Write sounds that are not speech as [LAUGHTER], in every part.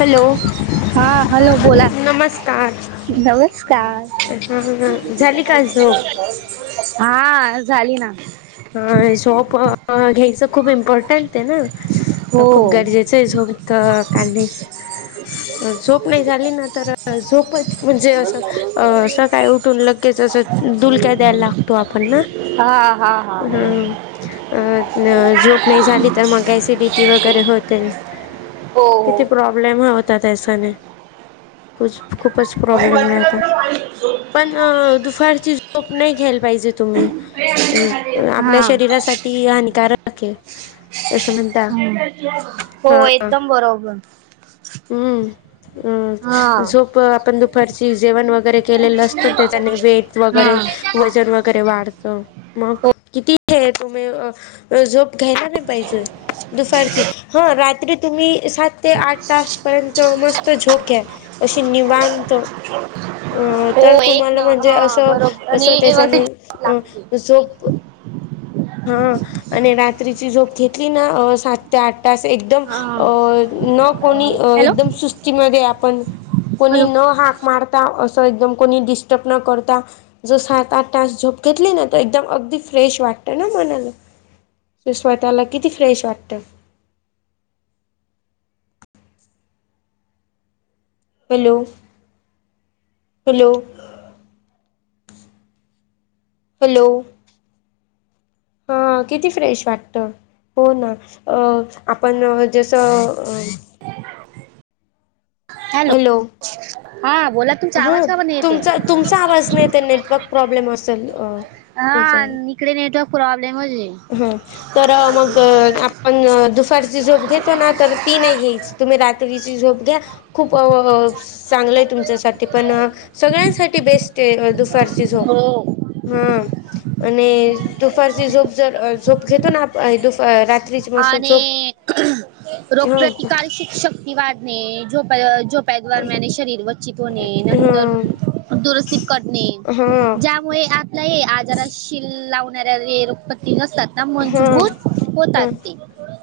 Hello. हा. Hello, बोला. नमस्कार नमस्कार. हा झाली का झोप हा, झाली ना. हा, शॉप घ्यायचं खूप इम्पॉर्टंट आहे हो ना. खूप गरजेचं आहे झोप तर काढणे. झोप नाही झाली ना तर, झोपच म्हणजे असं सकाळी उठून लग लगेच असं डुलक्या द्यायला लागतो, आपण ना. हा हा हा हं... अ... झोप नाई झाली... तर मग ऍसिडिटी वगैरे होते... हो हो किती प्रॉब्लेम होतात अश्याने खूच... खूपच प्रॉब्लेम राहतात. पण.. अ... दुफारची झोप नई घ्यायला पाहिजे तुम्ही.. अ आपल्या हा शरीरासाठी हानिकारक ए... असं म्हणत [UNINTELLIGIBLE] हो... एकदम बरोबर. हम्म हा अ... झोप... आपण दुपारची जेवण वगैरे केलेलं असतं... त्याच्याने वेट हा वगैरे वजन व वगैरे वाढतं... मग हो किती हे... तुम्ही झोप घ्यायला नई पाहिजे दुफारची... हा रात्री तुम्ही सात ते आठ तास पर्यंत मस्त झोप घ्या अशी निवांत. अ... हो तर एक न तुम्हाला म्हणजे हा असं, बरोबर कसं आणि त्याच्याने व्यवस्थित अ लागते झोप हा... आणि रात्रीची झोप घेतली ना अ.. सात ते आठ तास... एकदम हा अ... न कोणी... हॅलो एकदम सुस्तीमध्ये आपण कोणी हॅलो न हाक मारता... असं एकदम कोणी डिस्टर्ब न करता जर सात आठ तास झोप घेतली ना.. तर एकदम अगदी फ्रेश वाट ना मनाला... स्वतःला किती फ्रेश वाटतं हॅलो... हॅलो हॅलो... हा किती फ्रेश वाटतं हो ना... अ... आपण जसं हॅलो हा बोला तुमचा हा... आवाज का पण येते तुमचा, तुमचा आवाज नाई येत.. नेटवर्क प्रॉब्लेम असल... अ हा इकडे नेटवर्क प्रॉब्लेमच आहे [UNINTELLIGIBLE] हा.. तर मग पण दुफारची झोप घेतो ना तर ती नाई घ्यायची... तुम्ही रात्रीची झोप घ्या, खूप चांगलं ए तुमच्यासाठी पण सगळ्यांसाठी बेस्ट ए... दुफारची झोप... हो हा आणि दुफारची झोप जर... झोप घेतो ना आप... दुफ... रात्रीची मस्त झोप रोग हां प्रतिकारक शक्ती वाढणे.. झोप. झोपने [UNINTELLIGIBLE] [UNINTELLIGIBLE] नंतर हां दुरुस्तीत करणे. हां ज्या मुळे आपल्या हे आजार [UNINTELLIGIBLE] लावणाऱ्या [UNINTELLIGIBLE] सता हां मजबूर हां होतात ते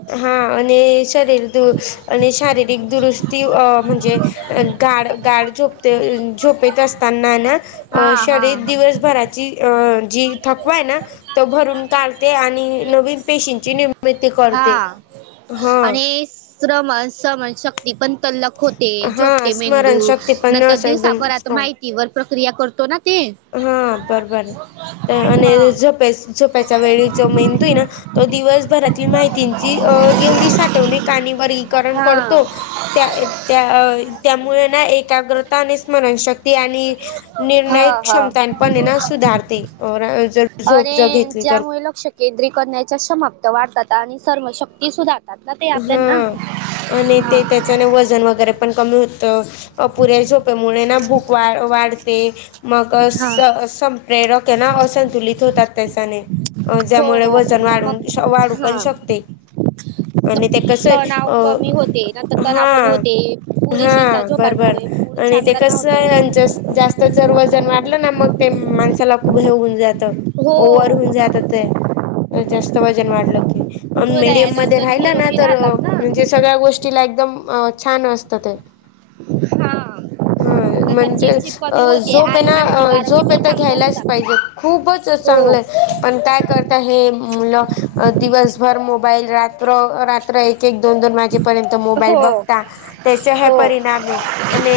हा... आणि शरीर दू... आणि शारीरिक दुरुस्ती... अ म्हणजे अ गाड गाड झोपते... झोपेत असताना ना हा अ... हा शरीर हा दिवसभराची... अ... जी... थकवा ए ना... तो भरून काढ ते आणि नवीन पेशींची निर्मिती करते... हा हं आणि श्रमण... समण शक्ती पण तल्लख होते... हा झोपते मेंदू... स्मरणशक्ती पण नंतर असं एकदम दिवसाभर आता... स्ट्रॉंग माहितीवर प्रक्रिया करतो ना ते हा बरबर... हा आणि झोप... झोपाच्या वेळी जो मेंदू ए ना तो दिवसभरातील माहितींची अ एवढी... साठवणी काणी बरी करण हा करतो त्या त्या अ... त्यामुळें ना एकाग्रता आणि स्मरणशक्ती आणि हा निर्णय हा क्षमतान पण ए ना... सुधारते. अ... जर झोप जर घेतली तर केंद्रीकरणाच्या समाप्त वाढतात आणि सर्म शक्ती सुधारतात ना ते आपल्यांना हा आणि ते... त्याचने वजन वगैरे पण, कमी होतं. अपुऱ्या झोप मुळे ना भूक वाढ... वाढते, मग हा सं... संपेरक ए ना असंतुलित होतात त्याच्याने, हो ज्यामुळे हो वजन वाढून... मग वाढू पण हा शकते आणि ते कसं... तणाव कमी होते अ... नंतर तणाव हा, कमी होते हा पुरेशीच्या बरबर झोपांमुळे मूड आणि ते चांगला ना कसं आहे होतो जास्त जर वजन वाढलं ना मग ते माणसाला खूप हेऊन जात ओवर हो होऊन जातं ते जास्त वजन वाढलकी, अं मिडीयन मध्ये हृदयानंतर ना निरोगी तर राहतात ना म्हणजे सगळ्या गोष्टीला एकदम छान असत ते हा हा नंतर म्हणजे चिडचिड अ कमी होते झोप ये आणि मानसिक ना आरोग्य झोप पण येत चांगलं घ्यायलाच असतात पाहिजे खूपच हो चांगलं पण काय करत हे मुल दिवसभर मोबाईल रात्र रात्र एक एक दोन दोन वाजेपर्यंत मोबाईल हो बघता त्याचा हे हो परिणाम आणि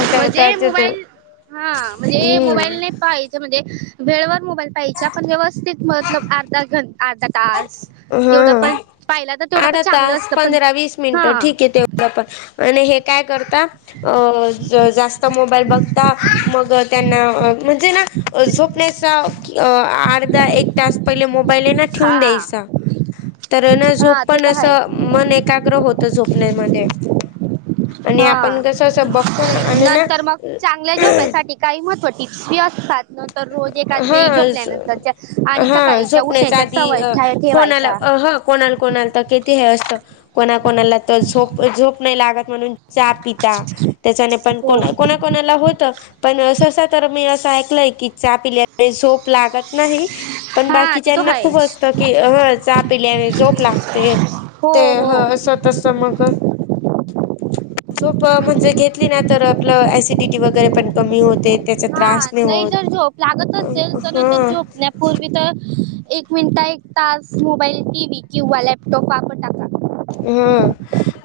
इंटरनेट जे मोबाईल हा म्हणजे मोबाईल नाही हम्म पाहि म्हणजे वेळेवर मोबाईल पहायचा पण व्यवस्थित मतलब अर्धा घ अर्धा तास तेवढं हा पण पाहिला तर तेवढं पण अर्धा चांगलं तास असतं पण पंधरा वीस हा मिनटं ठीक ये तेवढा पण आणि हे काय करता अं हे काय करता अं जास्त मोबाईल बघता मग त्यांना म्हणजे ना झोपण्याचा की अर्धा एक तास पहिले मोबाईल आहे ना ठेवून हा द्यायचा तर ना झोप हा ते पण तर आहे मन एकाग्र होत झोपण्यामध्ये आणि हा आपण कस अस बघतो ना अं ना नंतर मग चांगल्या झोप्यासाठी काही महटीव्ही टिप्स भी असतात नंतर रोज एका वेळी झोपल्यानंतरच्या आणि सकाळीच्या याच्या उठण्याच्या आधी सवय अं ठेवायच्या कोणाला कोणाल कोणाल तर किती हे असत कोणा कोणाला तर झोप झोप नाही लागत म्हणून चहा पिता त्याच्याने पण को हो कोणा कोणाला होत पण सहसा तर मी असं ऐकलंय की चहा पिल्यामुळे झोप लागत नाही पण हा ते तो बाकीच्याना खूप आहेच असतं की चहा पील्याने झोप लागते. हो ते ह हो असं तस मग झोप म्हणजे घेतली ना तर आपलं ॲसिडिटी वगैरे पण कमी होते त्याच्यात हा नाही जर झोप लागत असेल तर हा झोपण्या पूर्वी तर एक मिनिट एक तास मोबाईल टीव्ही किंवा लॅपटॉप वापर नका हम.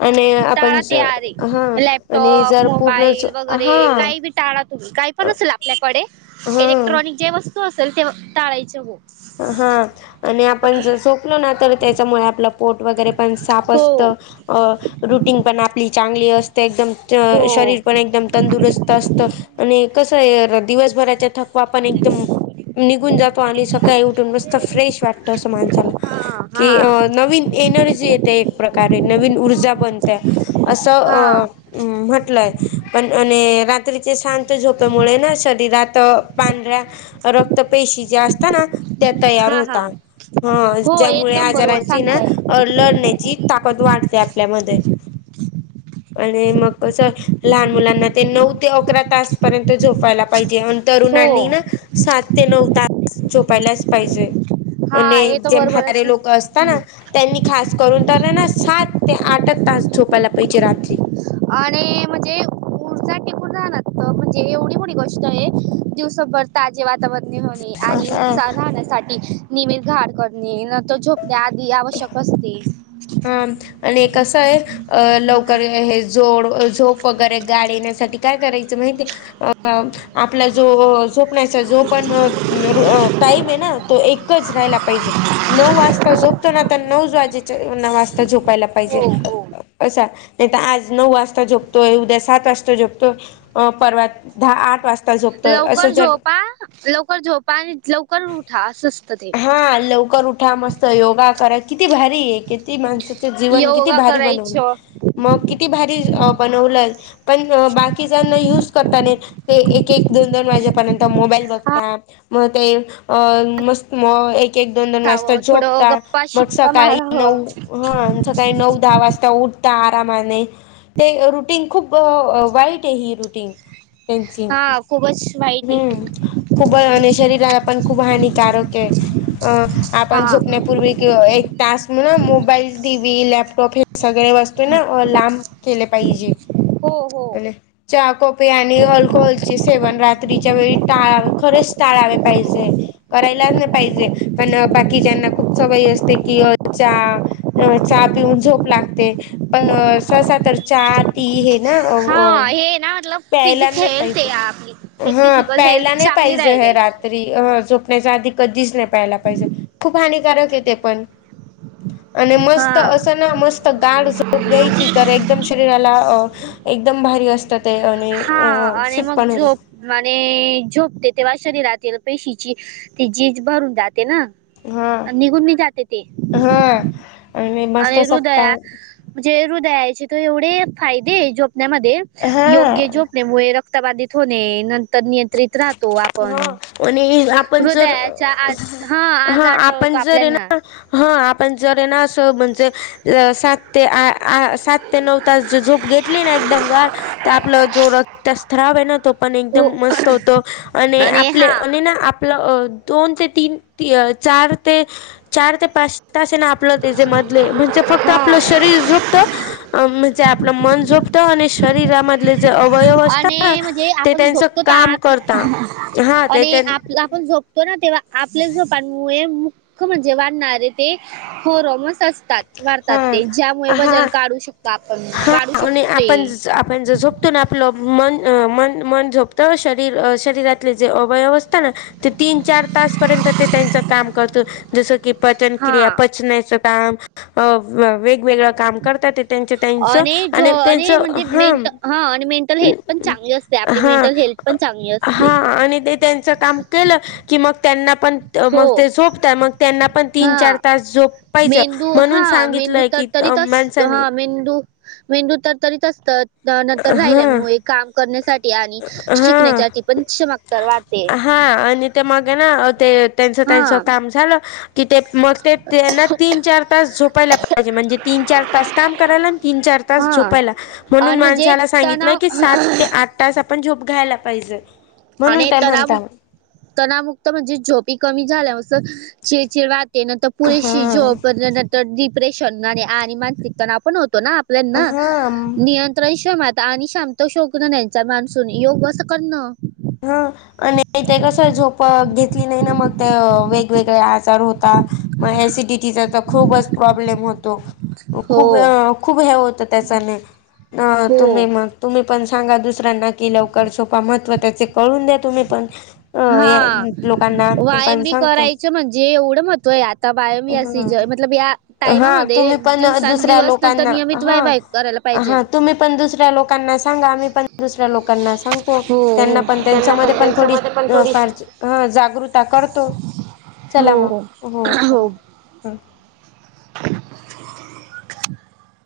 आणि आपण टाळा ते ज आरे हा आणि लॅपटॉप जर पूर्णच मोबाईल हा वगैरे काही बी टाळा तूम्ही काही पण असेल आपल्याकडे, हा इलेक्ट्रॉनिक जे वस्तू असेल ते टाळायचे हो हा आणि आपण जर झोपलो ना तर त्याच्यामुळे आपला पोट वगैरे पण साफ असत हो रुटीन पण आपली चांगली असते एकदम हो शरीर पण एकदम तंदुरुस्त असत आणि कसं आहे दिवस दिवसभराच्या थकवा पण एकडम निघून जातो आणि सक उठून मस्त फ्रेश असं वाटतं माणसाला हा हा कि नवीन एनर्जी येते एक प्रकारे नवीन ऊर्जा बनते. असं हा अ म्हटलंय पण आणि रात्रीचे शांत शांत झोप्यामुळे ना शरीरात पांढऱ्या रक्त पेशीच्या असतना? त्या तयार हा हा होतात हो ज्यामुळे एकदम बरोबर आजारांची ना सांगताय लढण्याची ताकद वाढते आपल्यामध्ये आणि मग कसं लहान मुलांना ते नऊ ते अकरा तास पर्यंत झोपायला पाहिजे हो तरुणांनी ना सात ते नऊ तास झोपायलाच पाहिजे. हा आणि हे तर जे बरोबरच म्हातारे लोक असतात ना हम्म त्यांनी खास करून तर ना सात ते आठच तास झोपायला पाहिजे रात्री आणि म्हणजे ऊर्जा टिकून राणार तर म्हणजे एवढी मोडी गोष्ट आहे दिवसभर ताजे वातावर होणे आणि हा उत्साह राहण्यासाठी निम आहार करणे नंतर झोप त्या आधी आवश्यक असते. ह आणि हे कसं आहे अ लवकर हे जोड झोप वगैरे गाढ येण्यासाठी काय करायचं माहितीय अ आपला जो झोपण्याचा जो पण टाईम आहे ना तो एकच राहायला पाहिजे नऊ वाजता झोपतो ना तर नऊ वाजेच्या न वाजता झोपायला पाहिजे हो हो. असा आज नऊ वाजता झोपतोय उद्या सात वाजता झोपतोय अ परवा दहा आठ वाजता झोपतोय असं लवकर जर झोपा लवकर झोपा आणि लवकर उठा असवस्त ते हा लवकर उठा मस्त योगा करा किती भारी आहे किती माणस जीवन किती योगा भारी बनवलं करायचं मग किती भारी बनवलं पण बाकी जना युज करता ये ते एक एक दोन दोन वाजेपर्यंत मोबाईल हा बघता मग ते अ मस्त मग एक एक दोन दोन वाजता खावं थोडं झोपता गप्पा मग शिप्पा सकाळी नऊ मारावं. ह सकाळी नऊ दहा वाजता उठता आरामाने ते रुटीन खूप वाईट आहे ही रुटीन त्यांची हा खूपच वाईट आहे हम्म खूप आणि शरीराला पण खूप हानिकारक आपण हा. झ पूर्वी कि एक तास म्ह मोबाईल टी व्ही लॅपटॉप हे सगळे वस्तू ना लांब केले पाहिजे हो हो कोपी आणि अल्कोहल चे सेवन रात्रीच्या वेळी टाळा खरेच टाळावे पाहिजे करायलाच नाही पाहिजे पण बाकीच्याना खूप सवयी असते की च अ चहा पिऊन झोप लागते पण ससा तर चा ती हे ना ते ना मतलब प्यायला फिजिक नाही हेल्थ आहे पाहिजे आपली. हे हा फिजिकल प्यायला हेल्थ नाही चांगली पाहिजे ह राहिलाय. रात त झोपण्याच्या आधी कधीच नाही पहायला पाहिजे खूप हानिकारक आहे ते पण आणि हा मस्त असं ना मस्त गाळ झोप घ्यायची तर एक एकदम शरीराला अ एकदम भारी असत ते आणि अ फिट पण होते म झोपते तेव्हा शरीरातील पेशीची ते जीज भरून जाते ना हा निघून मी जाते ते हा आणि मस्त सपता म्हणजे हृदयाचे तर एवढे फायदे जोपण्यामध्ये हा योग्य जोपण्यामुळे रत रक्त बाधित होणे नंतर नियंत्रित राह हा आणि आपण जर हृदयाचा आज आज हा आपण आटळतो जर आहे आपल्याना ना हा आपण जर ना असं म्हणजे सात ते आ सात ते नऊ तास झोप घेतली ना एकदम गाार तर आपला जो रता स््राव आहे ना तो पण हो एकदम मस्त होतो आणि आपले आप दोन ते तीन चार ते चार ते पाच त आप त्याे मधले म्हणजे फक्त हा आपलं शरीर झोपत म्हणजे आपलं मन झोपत आणि शरीराध ज अवयव असत आणि म्हणजे ते आपण त्यांच झोपतो तर काम आप करता हा ते आणि त्यां आप आपण झोपतो ना तेव्हा आपले झोपण मु मुख्य म्हणजे वाढणारे ते हॉरमस असतात मारतात हा ते ज्यामुळे हा वजन काढू शकतात हा आणि आपण आपण ज जो ततून आपलं मन मन मन झोपतं शरीर शरीरातले जे अवयव असतात ना ते तीन चार तास पर्यंत ते त्यांच काम करत जस कि पचन क्रिया हा पचनाच काम वेगवेगळं काम करतात त्यां आणि ज म्हणजे मेंट हा आणि मेंटल हेल्थ पण चांगली असते आपली मेंटल हेल्थ पण चांगली असते त्यांच काम के की मग त्यांना पण. मग हो ते झोपतय मग त्यांना पण तीन-चार हा तास झोप पाहिज म्हणून सांगितलंय की. तरी अ, त हा माणसाने मेंदू मेंदू तर तरीत असतात. नंतर हा राहिल्यांमुळे काम करण्यासाठी आणि हा शिकण्यासाठी पण चमकदार वाढते. हा आणि ते मग ना ते त्यांचं त्यांच हा काम झालं कि ते मग. ते त्यांना तीन चार तास झोपायला पाहिजे म्हणजे तीन चार तास काम करायला आणि तीन चार तास हा झोपायला. म्हणून आणि म्हणजे माणसाला सांगितलं की तणाव सात ते आठ तास आपण झोप घ्यायला पाहिजे. म्हणून आणि काय म्हणता तरराब. तणामुक्त म्हणजे झोपी कमी झालं असं चिरचिड वाटते ना तर. पुरेशी हा जॉब नंतर डिप्रेशन आणि आणि मानसिक तणा पण होतो ना. हा [UNINTELLIGIBLE] आणि शांत शोगन नचा माणसून योग अससं करणं. हा आणि. माय कसं झोप घेतली नाही ना मग. वेगवेगळे आजार होता मग सिडिटीचा तर खूपच प्रॉब्लेम होतो. हो खूप अ खूप हे होतं त्याचाने हो तुम्ही मग. तुम्ही पण सांगा दुसऱ्यांना कि लवकर सोपा महत्त्व त्याचे कळून द्या तुम्ही पण. अ हा लोकांना वयाम पण बी सांगतो करायच म्हणजे एवढं मतय आता वायामबी असी ह ज मतलब या. हा टाइमामध्ये तुम्ही पण दुसऱ्या दिवसांदिवस नंतर लोकांना नियमित हा वाय वाय करायला पाहिजे हा तुम्ही पण दुसऱ्या लोक. ना सांगा आम्ही पण दुसऱ्या लोकांना सांगतो हो त्यांना हो पण त्यांच्या त्यांना म पण थोडी. त्यांच्यामध्ये पण थोडी फार जागृता करतो चला मग हो चला. [UNINTELLIGIBLE]